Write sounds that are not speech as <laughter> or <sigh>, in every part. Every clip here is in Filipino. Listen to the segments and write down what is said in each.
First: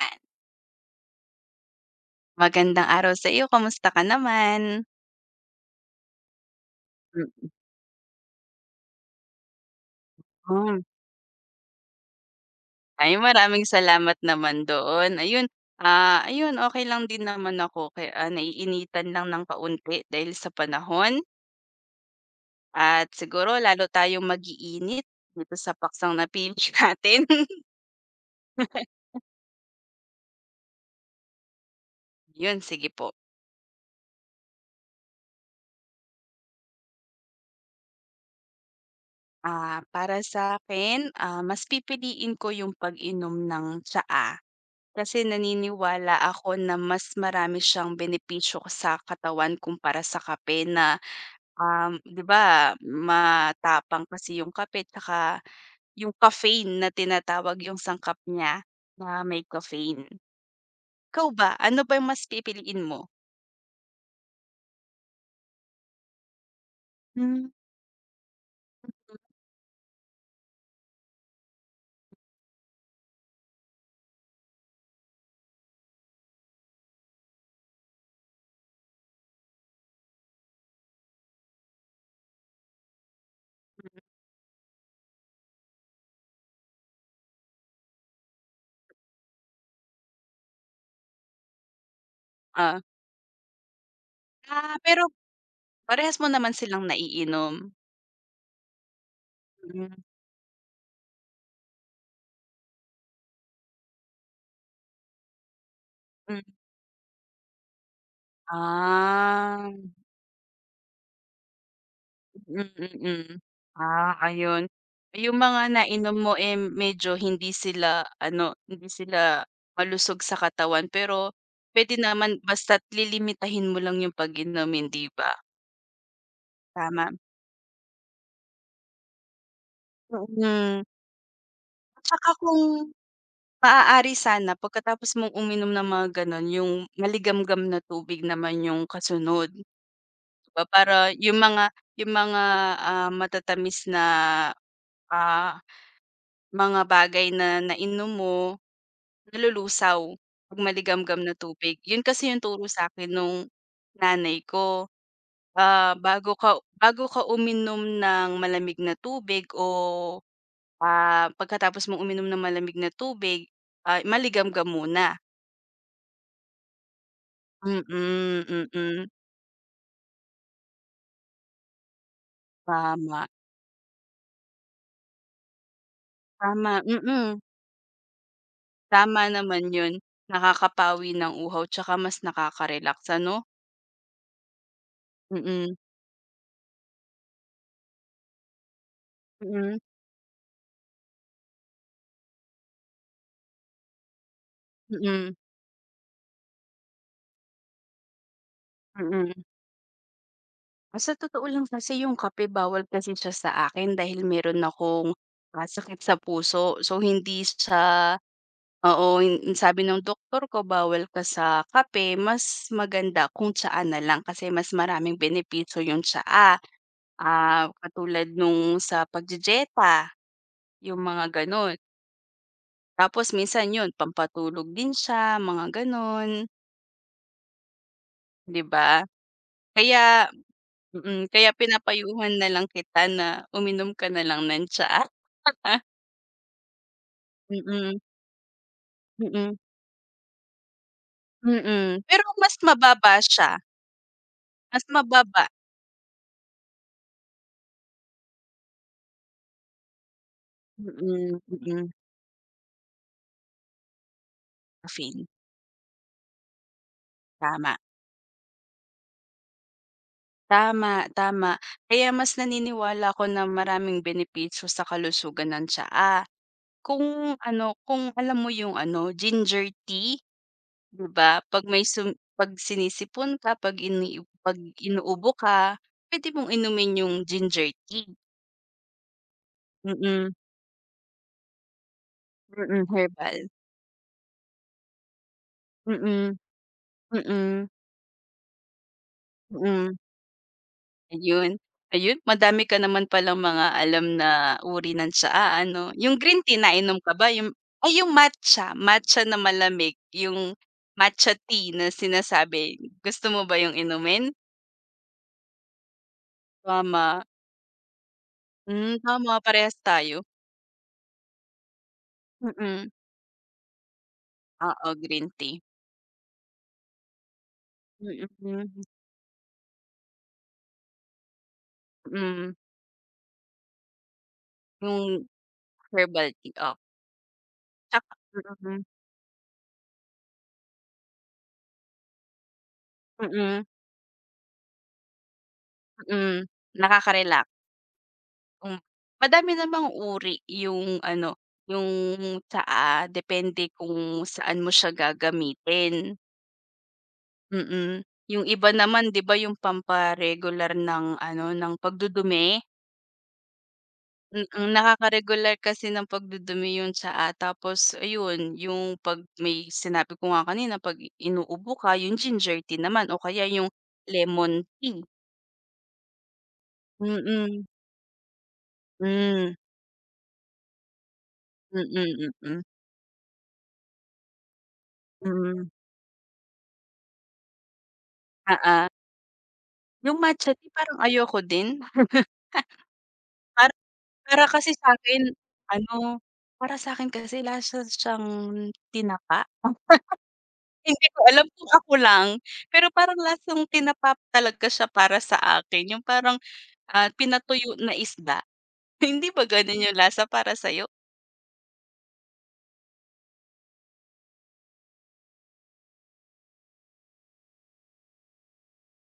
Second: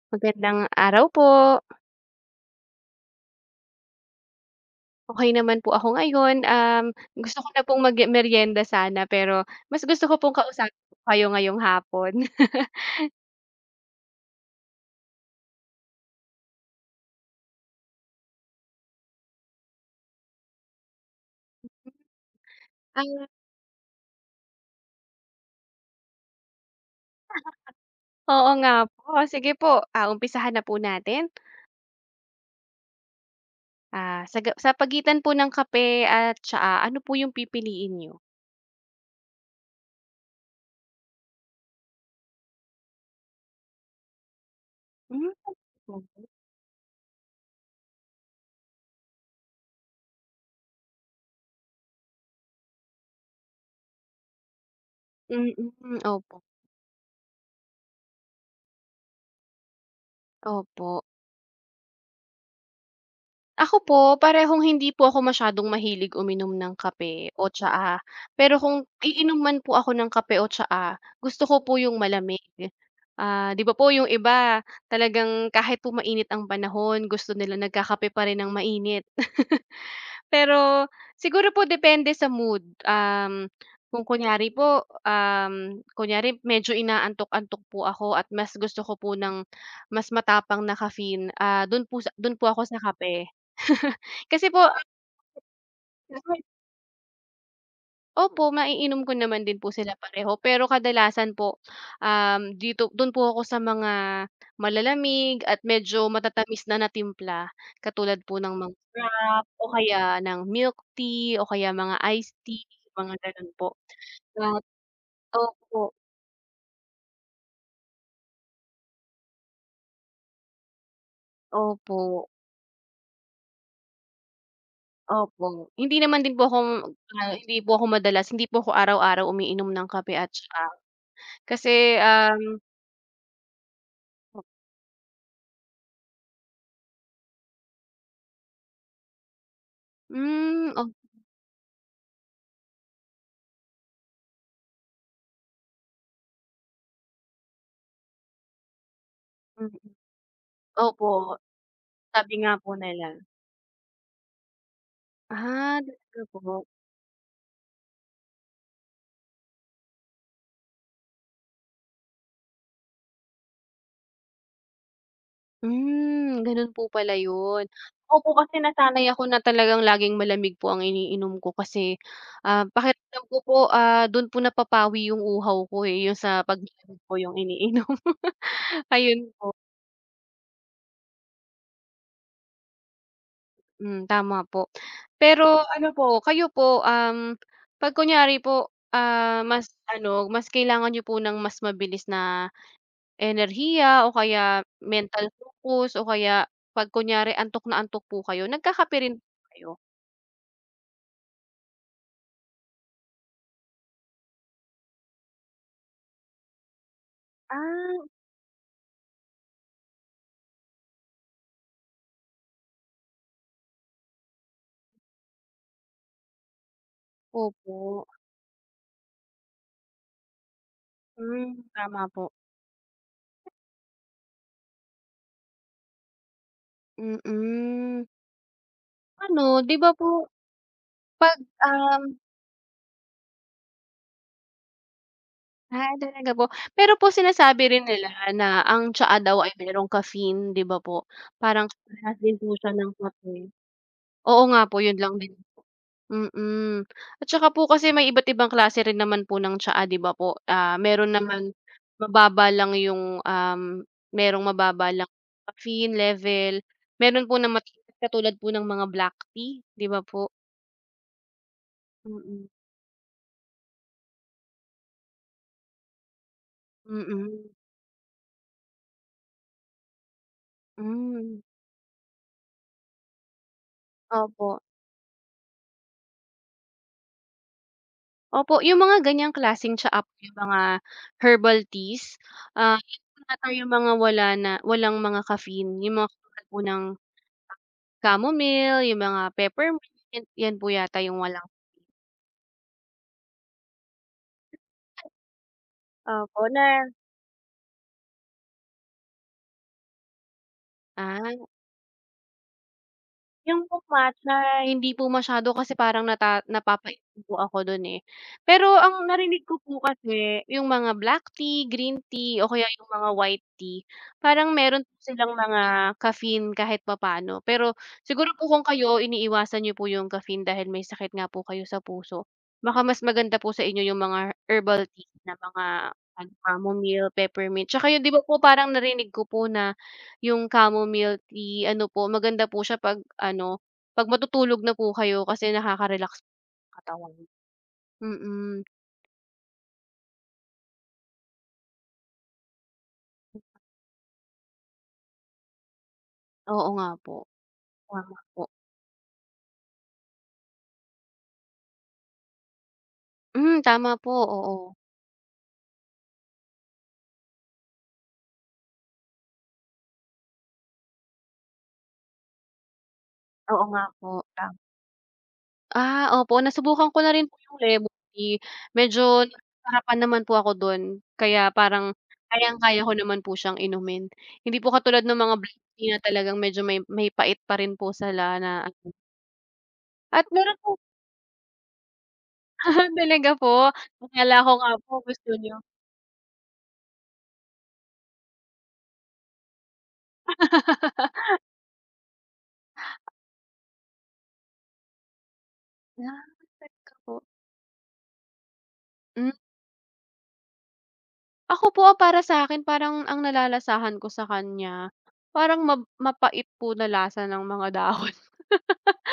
Yan, Magandang araw po. magandang araw sa iyo, kamusta ka naman? Okey naman po ako ngayon, gusto ko na pong mag-meryenda sana pero mas gusto ko pong kausapin Mm. po kayo ngayong hapon. <laughs> Ay, maraming salamat naman doon. Ayun, ayun okay lang din naman ako kaya, naiinitan lang ng kaunti dahil sa panahon at Ah, siguro lalo tayong mag-iinit dito sa paksang napili <laughs> natin. oo nga po. Sige po, umpisahan na po natin. Yun, sige po. Sa sa pagitan po ng kape at tsaa, ano po yung pipiliin niyo? Ah, para sa'kin, mas pipiliin ko yung pag-inom ng tsaa. Kasi Hmm. naniniwala Mm. ako na mas marami siyang benepisyo sa katawan kumpara sa kape na, 'di ba matapang kasi yung kape tsaka Mm. Mm. yung Opo. caffeine na tinatawag yung sangkap niya na may caffeine. Opo. Ikaw ba, ano ba yung mas pipiliin mo? Ako po, parehong hindi po ako masyadong mahilig uminom ng kape Hmm. o tsaa. Pero kung iinom man po ako ng kape o tsaa, gusto ko po yung malamig. Ah, 'di ba po yung iba, talagang kahit po mainit ang panahon, gusto nila nagkakape pa rin ng mainit. <laughs> Pero siguro po depende sa mood, kung kunyari po, um, kunyari medyo inaantok-antok po ako at mas gusto ko po ng mas matapang na caffeine, dun po ako sa Ah, kape. <laughs> Kasi po. Pero parehas mo naman silang naiinom? Opo, maiinom ko naman din po Hmm, sila pareho, pero kadalasan po, do'n po ako sa mga malalamig at medyo hmm, matatamis na na timpla, katulad po ng mga frappe o ah. kaya ng milk tea o kaya mga iced tea, Hmm, mga mm. gano'n po. Ah, At ayun. Yung mga opo, nainom mo, eh, medyo hindi sila ano, hindi sila malusog sa katawan pero pwede opo, naman basta't lilimitahin mo lang yung pag-inom, hindi ba? opo. Hindi naman din po ako, Tama? Hindi po ako madalas, hindi po ako araw-araw umiinom ng kape Mm. at tsaa. Kasi, At saka kung maaari sana pagkatapos mong uminom ng mga gano'n yung maligamgam na tubig naman yung kasunod. Ba hmm. Para yung mga, matatamis na, ah, mga bagay na nainom mo Mm, nalulusaw 'pag opo, maligamgam na tubig. 'Yun kasi sabi yung nga turo po nila. sa'kin nung nanay ko. Ah, Ah, talaga bago po? ka bago ka uminom ng malamig na tubig o, pagkatapos mong uminom ng malamig na tubig, maligamgam muna. Hmm, gano'n po pala 'yun. Opo, Mm, kasi nasanay mm. ako na talagang laging malamig po ang iniinom ko kasi, pakiramdam Tama, ko po, do'n po napapawi yung uhaw ko, eh, yung sa 'pag tama, po yung mm. iniinom. <laughs> Tama Ayun po, naman 'yun. Nakakapawi ng uhaw 'tsaka mas nakaka-relax ano? hmm, tama po. Pero Mm, ano po, kayo po, 'pag kunyari po, mas mm, ano, mas kailangan niyo po ng mas mabilis na enerhiya o kaya mental mm, focus o kaya 'pag kunyari antok na antok po kayo, nagkakape rin po mm. kayo? Ah, sa totoo lang kasi yung kape bawal kasi siya sa akin dahil meron akong, sakit sa puso. So hindi Ah, siya oo, hin hin- sabi ng doktor ko bawal ka sa kape, mas maganda kung tsaa na lang kasi mas maraming benepisyo yung tsaa. Ah, opo. katulad nung sa pagjejeta yung mga Hmm, gano'n. tama po. Tapos minsan yun pampatulog din siya, mga gano'n, Mm. 'di ba? Ano, 'di ba po Kaya mm, 'pag, kaya um pinapayuhan na lang kita na uminom ka na lang ng tsaa. Talaga po. Pero po sinasabi rin Mm, nila na ang tsaa daw ay mm, merong caffeine, 'di ba po? Parang mm. parehas Pero din po mas siya ng mababa kape. siya, Oo nga po, mas yun lang din. mababa Mm. At saka po kasi may iba't ibang klase rin naman po ng tsaa, 'di ba po? Ah, meron mm, naman mm, mababa lang yung, merong mababa lang caffeine. caffeine level, meron po na mataas Tama, katulad po ng mga black tea, 'di ba po? tama, tama. Kaya mas Mm. naniniwala ako na maraming benepisyo sa kalusugan ng tsaa. Mm. Kung alam mo yung ano, ginger tea, 'di ba? Hmm, 'Pag may sum 'Pag sinisipon ka, opo. 'pag inuubo ka, puwede mong inumin yung ginger tea. Opo, yung mga ganyang klaseng tsaa po, Mm, yung mga herbal teas, mm, yun po ata herbal. yung mga walang mga caffeine, yung Mm, mga mm, katulad po ng mm. chamomile, yung mga peppermint, Mm. yan po yata yung walang. Ayun, Ayun madami ka naman palang mga alam na uri ng tsaa ano. Yung green Opo, tea na. nainom ka ba yung ay yung matcha, matcha na malamig yung matcha Ah. tea na sinasabi, gusto mo ba Yung yung po inumin? matcha, hindi po masyado kasi parang napapaisip Tama, po ako dun, eh. Pero ang tama narinig ko parehas po tayo, kasi yung mga black tea, green tea o kaya yung mm, mga white tea, parang meron oo po green silang tea, mga caffeine kahit papaano. Pero siguro po kung mm, kayo iniiwasan niyo po yung caffeine dahil may sakit nga po kayo sa puso, mm, baka mas maganda po sa inyo yung mga herbal tea yung na mga herbal ano, tea, oh, chamomile, peppermint. Tsaka yun, 'di tsaka ba po, parang mm, narinig ko po na yung chamomile tea ano po, maganda po siya 'pag ano, mm, 'pag matutulog na po kayo kasi nakaka-relax po mm, ang katawan. nakakarela. Mm, um, Madami namang uri yung ano, yung sa, depende kung saan mo siya gagamitin, oo nga po, mm. tama po. Yung iba naman 'di ba yung pampa-regular ng ano, ng pagdudumi, Hmm, tama po, oo. Nakaka-regular kasi ng pagdudumi yung tsaa tapos ayun, yung 'pag may sinabi ko nga kanina 'pag inuubo ka yung ginger tea naman o kaya Oo yung nga po, tam lemon tea, opo, nasubukan ko mm. na rin po yung Mm. lemon tea, medyo Hmm, nasarapan naman po ako dun kaya mm, parang mm, mm. kayang-kaya ko naman po siyang inumin. Hindi po katulad ng mga black Mm, tea na talagang medyo may pait pa rin po sila na oo. ano Yung at matcha meron po. tea parang ayoko din. <laughs> Talaga po, Para akala para ko nga kasi po sa'kin gusto niyo. ano, para sa'kin kasi lasa siyang tinapa. <laughs> Hindi ko alam kung ako lang, pero parang lasang tinapa talaga siya para sa akin, yung Ah, parang, talaga po. pinatuyo na isda. <laughs> Hindi Hmm, ba gano'n yung lasa para sa'yo? ako po, para sa'kin parang ang nalalasahan ko sa kanya, parang mapait po na lasa ng mga dahon. <laughs>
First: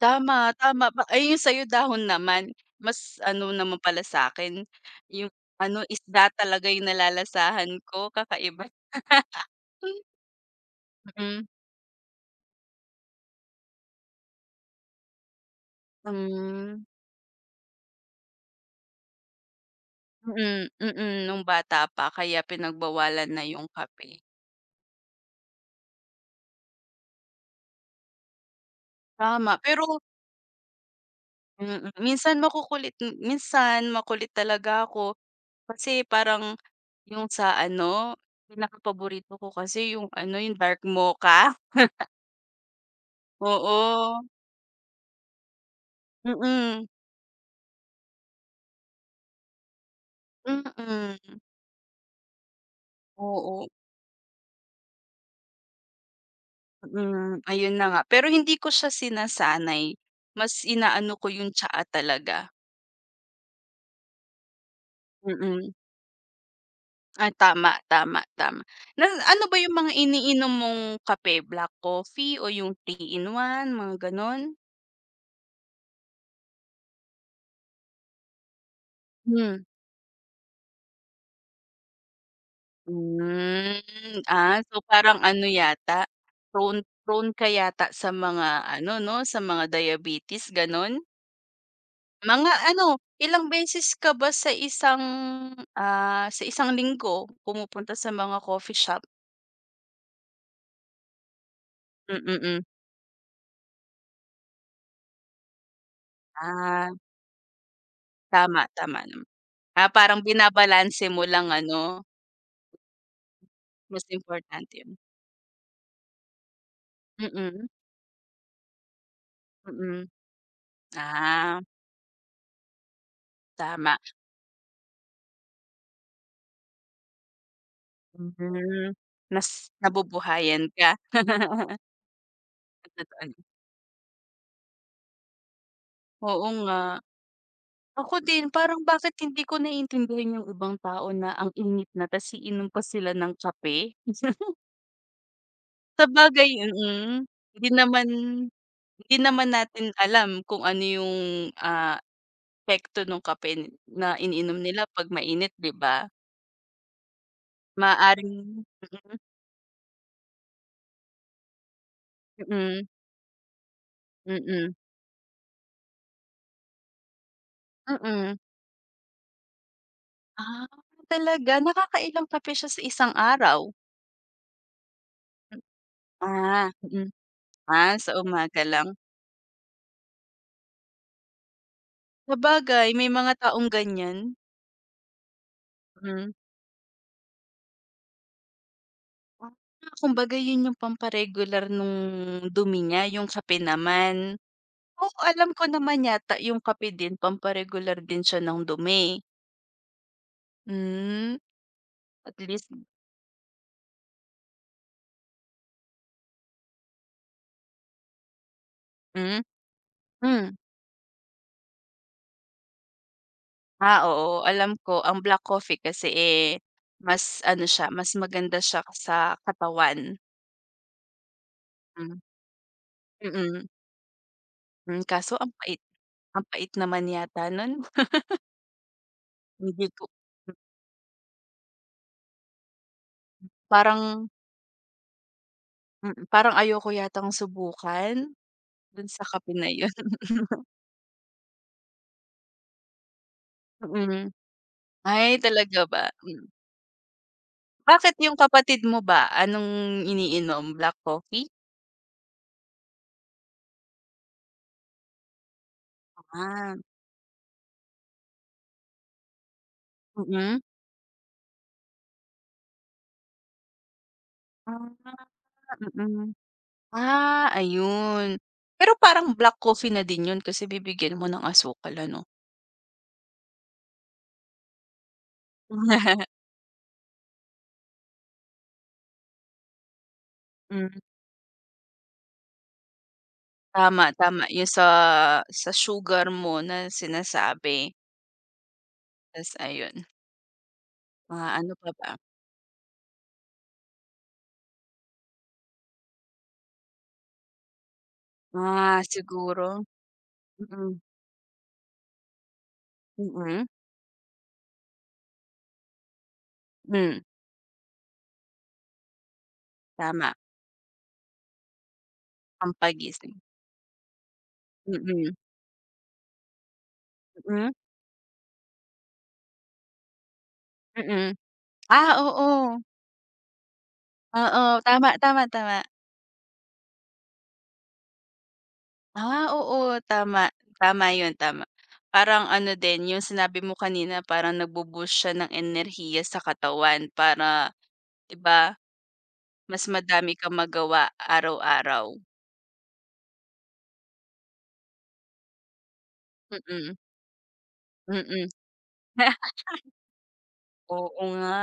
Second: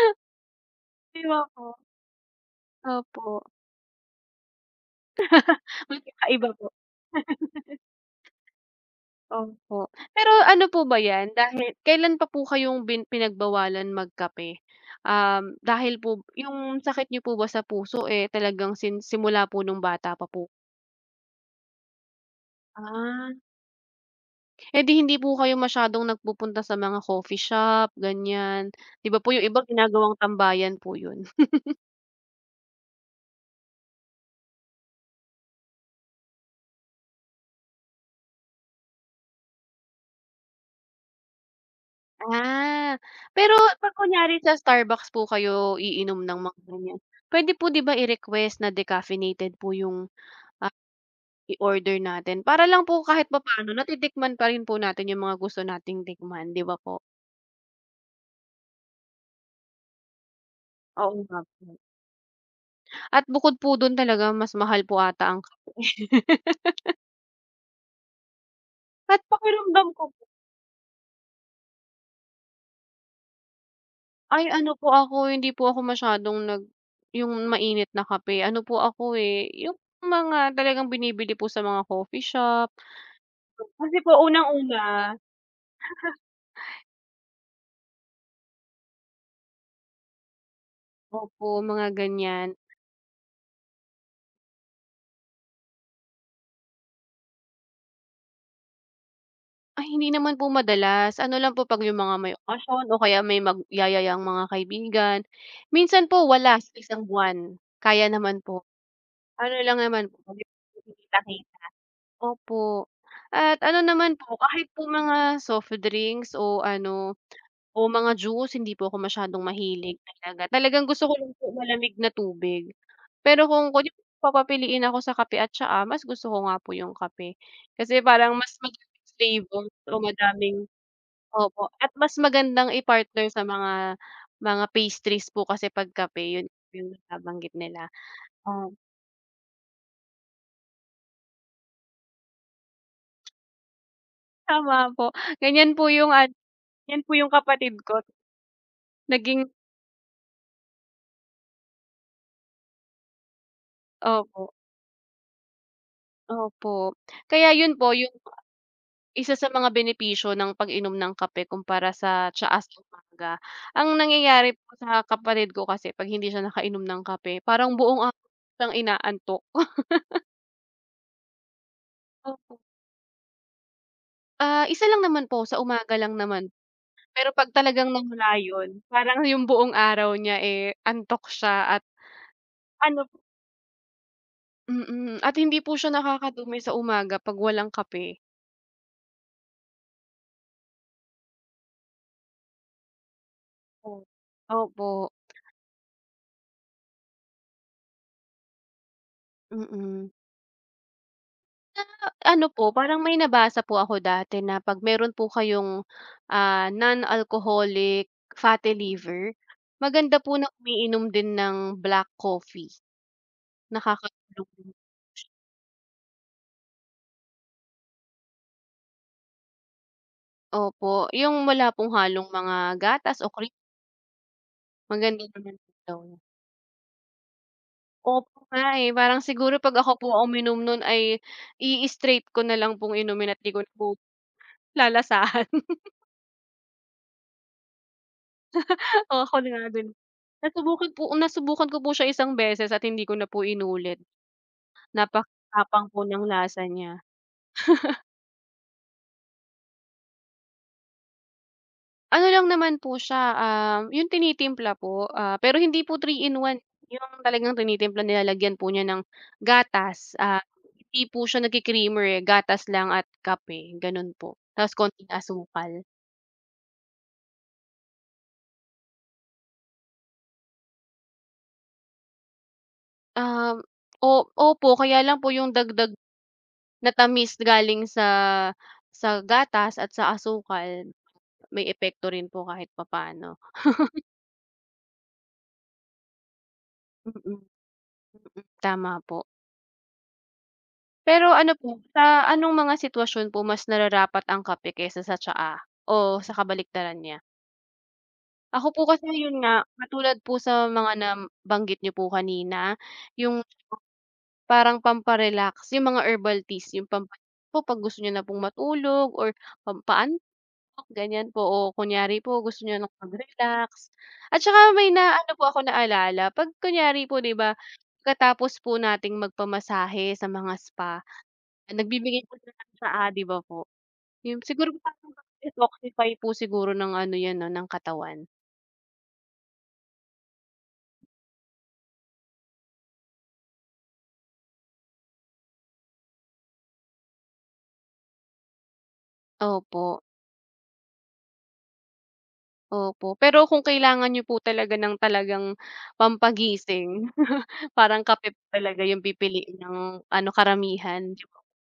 Tama, tama ba 'Di ay ba yung po? sa'yo dahon naman, mas Opo. ano naman pala sa'kin, yung ano isda Magkakaiba talaga po. yung nalalasahan ko, kakaiba. <laughs> Opo. Pero ano po ba 'yan, Mm-hmm. dahil kailan pa po kayong pinagbawalan magkape? Dahil po Mm, yung hmm. sakit niyo po ba sa puso, eh, talagang simula po nung bata pa po? Nung bata pa kaya pinagbawalan Ah. na yung kape. Eh, di hindi po kayo masyadong nagpupunta sa mga coffee shop, ganyan? 'Di ba po yung Tama, iba pero ginagawang tambayan po yun? mm, minsan makukulit minsan makulit talaga ako kasi parang yung sa ano, pinakapaborito ko kasi yung ano, yung dark mocha, Ah, pero 'pag oo. kunyari sa Starbucks po kayo iinom ng mga Mm, ganyan, puwede po, 'di ba, i-request na decaffeinated po yung mm, i-order natin para lang po kahit oo, papaano natitikman pa rin po natin yung mga gusto nating tikman, 'di ba po? mm, ayun na nga. Pero hindi ko siya sinasanay, mas Oo inaano ko nga yung po. tsaa talaga, At bukod po dun, talaga mas mahal po ata ang mm. kape Ay tama, tama, tama. Na at ano ba yung pakiramdam mga ko, iniinom mong kape, black coffee o yung 3-in-1, mga gano'n? ay ano po ako, hindi po ako masyadong yung mainit na kape. Ano po ako, eh, Hmm, yung mga talagang binibili po sa mga coffee shop. Kasi po, so unang-una, parang ano yata, prone prone ka yata sa mga ano 'no, sa mga diabetes gano'n? opo, mga ganyan. Mga ano, ilang beses ka ba sa isang linggo pumupunta sa mga coffee shop? Ay hindi naman po madalas, ano lang po 'pag yung mga may Mm, hmm. okasyon o kaya may magyayayang mga kaibigan. Minsan po wala sa Ah, isang buwan, kaya naman tama, po. tama naman. Ano lang Ah, naman po parang pag binabalanse mo lang kita-kita. ano? Opo, at ano Mas naman po, kahit importante po yun. mga soft drinks o ano Mm, o mga juice, hindi po ako masyadong mahilig mm. talaga. Talagang gusto ko lang po Ah, malamig na tubig. Pero kung kunyari tama. papapiliin ako sa kape at tsaa, mas gusto ko nga po yung kape. Kasi parang mas Hmm, madaming flavor Mas o madaming, nabubuhayan ka. opo, <laughs> at mas magandang Totoo i-partner yan. sa mga pastries po kasi 'pag kape yun Oo yung nga. nabanggit nila. Ako din Oo, parang bakit hindi ko naiintindihan yung ibang tao na ang init na ta's iinom pa sila ng kape. <laughs> tama po. Ganyan po yung ano, Sabagay yan po mm. yung Hindi kapatid ko, naman hindi naging naman natin alam kung ano yung, ah, epekto ng kape na opo, iniinom nila 'pag mainit, 'di ba? opo. Kaya yun po yung Maaaring isa sa mga benepisyo ng pag-inom ng kape kumpara sa tsaa sa mm, umaga, ang nangyayari mm, po sa kapatid ko kasi 'pag hindi siya nakainom ng kape parang mm, buong araw mm. siyang inaantok. Ah, talaga? Nakakailang kape Opo, siya sa isang araw? Isa lang naman po, sa umaga lang naman. Ah, mm. Pero 'pag talagang Ah, sa nawala umaga yun, lang. parang yung buong araw niya, eh, antok siya at Sabagay ano may po, mga taong ganyan. At hindi po siya Mm. nakakadumi sa umaga 'pag walang kape. Ah, kumbaga yun yung pampa-regular nung dumi niya, yung kape O naman. opo, Oo, alam ko naman yata yung kape din pampa-regular din siya ng dumi. mm. Hmm, at Ano po, least parang may nabasa po ako dati na 'pag meron po kayong, non-alcoholic fatty liver, hmm, maganda po na hmm. umiinom din ng black coffee. Ah, oo, Nakakatulong din alam ko po ang siya. black coffee kasi, eh, mas ano siya, mas maganda siya sa katawan. Opo, yung wala pong Hmm, halong mga gatas o cream, mm. Maganda Kaso naman po daw yun. ang pait naman yata nun. <laughs> Opo nga, eh, parang siguro 'pag Hindi ako ko po ang hmm, uminom nun ay i-straight ko na lang pong inumin at 'di ko na po parang lalasahan. parang ayoko yatang subukan <laughs> dun Oo, sa ako na kape nga na din. yun. <laughs> Nasubukan po, ko po siya isang beses at hindi ko na po inulit. Mm. Ay, talaga Napakatapang po ba? ng Mm. lasa niya. Bakit yung kapatid mo ba, anong iniinom, black coffee? Ano lang naman po siya, yung tinitimpla po, pero hindi po three in one, Ah, yung talagang tinitimpla nilalagyan po niya ng gatas, mm. hindi po siya nagki-creamer, eh, gatas lang at kape, gano'n po. Tapos konting Ah, asukal. mm. Ah, ayun. Pero parang black coffee na din yun kasi bibigyan mo ng asukal ano? Um, O opo, kaya lang po yung dagdag <laughs> na tamis galing sa gatas at sa asukal, Hmm, may epekto rin po kahit papaano. Tama, tama yung sa sugar mo na Mm, sinasabi. tama po. Tas ayun, Pero mga ano po, ano pa sa ba, anong mga sitwasyon po mas nararapat ang kape kaysa sa tsaa o sa kabaliktaran niya? Ako po mga kasi, yun nga, siguro katulad po sa mga mm, nabanggit niyo po kanina, yung mm, parang yung mga herbal teas, yung pampa hmm, po 'pag gusto niyo na pong matulog or tama pampaantok, ganyan po, o kunyari po gusto niyo na pampagising, mag-relax. At saka may na ano mm, po ako naalala, 'pag kunyari po, 'di ba, mm, pagkatapos po nating magpamasahe sa mga spa, mm. Ah, nagbibigay po sila ng oo, tsaa, 'di ba po? Yung oo, siguro tama, parang tama, tama. detoxify po siguro ng ano 'yan 'no, ng katawan. Ah, oo, tama, tama yun, tama. Parang ano din yung sinabi mo kanina parang nagbo-boost siya ng enerhiya sa katawan para 'di ba Opo, mas madami kang magawa araw-araw, opo. Pero kung kailangan niyo po talaga ng talagang mm, pampagising, <laughs> parang kape po mm. talaga yung <laughs> pipiliin ng ano, karamihan, Oo 'di ba? nga,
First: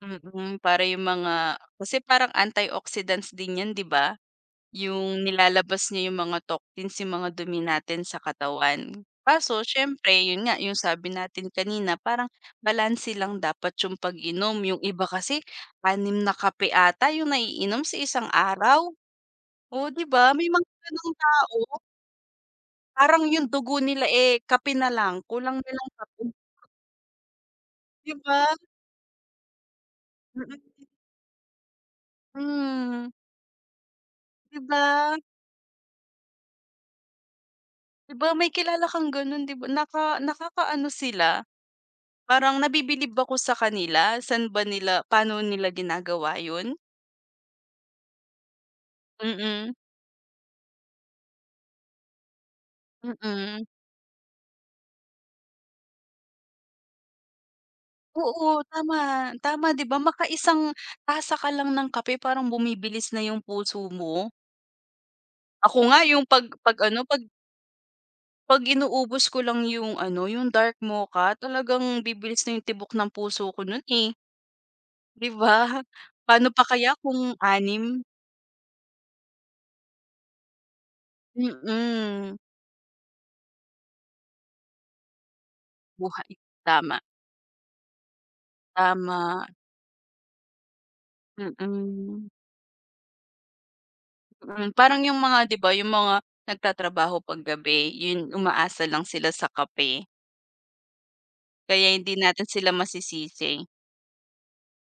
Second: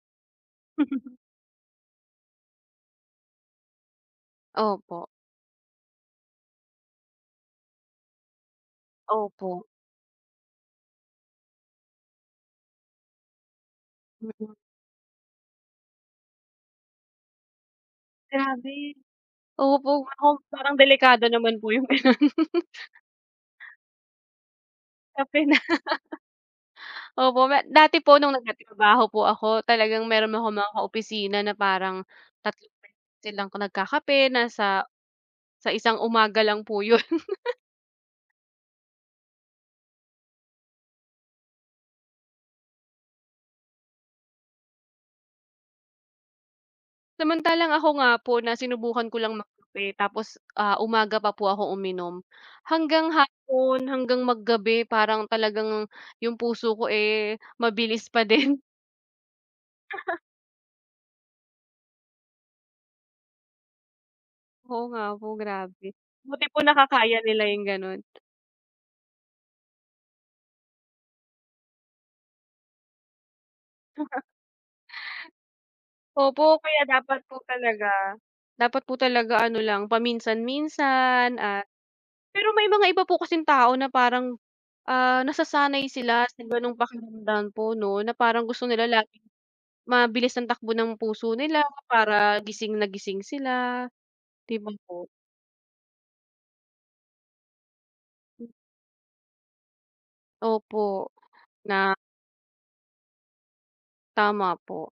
para yung <laughs> mga kasi parang antioxidants din 'yan 'di ba? Opo, Yung nilalabas niya yung mga toxins, yung mga dumi natin sa katawan. opo, Kaso siyempre yun nga, yung sabi natin kanina parang balanse lang dapat yung mm. pag-inom, yung iba kasi anim na kape ata yung naiinom sa isang Grabe, araw. Oh 'di opo, ako ba may mga parang gano'ng delikado tao, naman po yung gano'n. <laughs> parang yung dugo nila, eh, kape na lang, Kape. kulang nilang kape, Opo, dati 'di po nung ba? nagtatrabaho po ako, talagang meron akong mga kaopisina na parang 3 Mm. silang nagkakape na 'Di sa ba? sa isang umaga lang po yun. <laughs> 'Di ba may kilala kang gano'n 'di ba nakakaano sila, parang nabibilib ako sa kanila saan ba nila paano nila ginagawa 'yun? Samantalang ako nga po na sinubukan ko lang Mm, magkape tapos, umaga pa po ako uminom. Hanggang mm. hapon, hanggang maggabi, parang talagang yung puso ko, eh, mabilis pa <laughs> Oo, din. tama, tama 'di ba makaisang tasa ka lang ng kape parang bumibilis na 'yung puso mo. Oo nga po, Ako grabe. nga 'yung 'pag Buti po 'pag ano nakakaya 'pag nila yung gano'n. 'pag inuubos ko lang 'yung ano 'yung dark mocha talagang bibilis na 'yung tibok ng puso ko nun, eh, 'di ba? <laughs> Opo, Paano pa kaya kaya dapat kung po talaga anim dapat po talaga ano lang, paminsan-minsan, at Mm, pero may mga iba po kasing tao na parang, nasasanay sila buhay sa gano'ng tama. pakiramdam po 'no, na parang gusto nila laging Tama, mabilis ang takbo ng puso mm, nila mm. para gising na gising sila, 'di ba Parang po? yung mga 'di ba yung mga nagtatrabaho paggabi, yun umaasa lang sila sa kape, Opo, na kaya hindi natin sila masisisi. tama po.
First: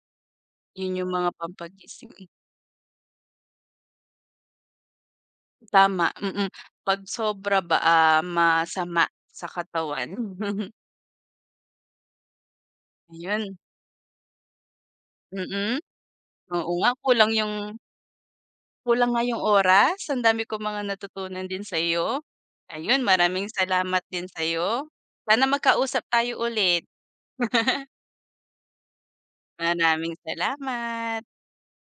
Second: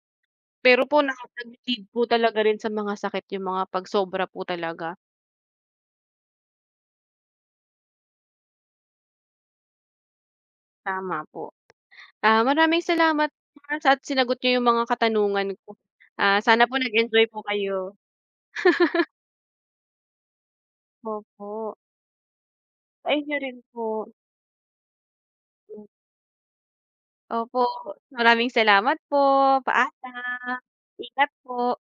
Pero Yun po yung mga nagli-lead po pampagising talaga rin sa mga sakit yung mga 'pag sobra po talaga, tama. 'Pag sobra ba, masama sa katawan. <laughs> tama po. Ah, maraming salamat Ayun, po at sinagot niyo yung mga katanungan ko. mm. Ah, sana Oo po nga nag-enjoy po kayo. kulang nga yung oras, ang dami kong mga natutunan Opo, din sa'yo. Ayun, ay niyo maraming rin po. salamat din sa'yo. Sana magkausap tayo ulit. Opo, maraming salamat po. Maraming Paalam. salamat. Ingat po.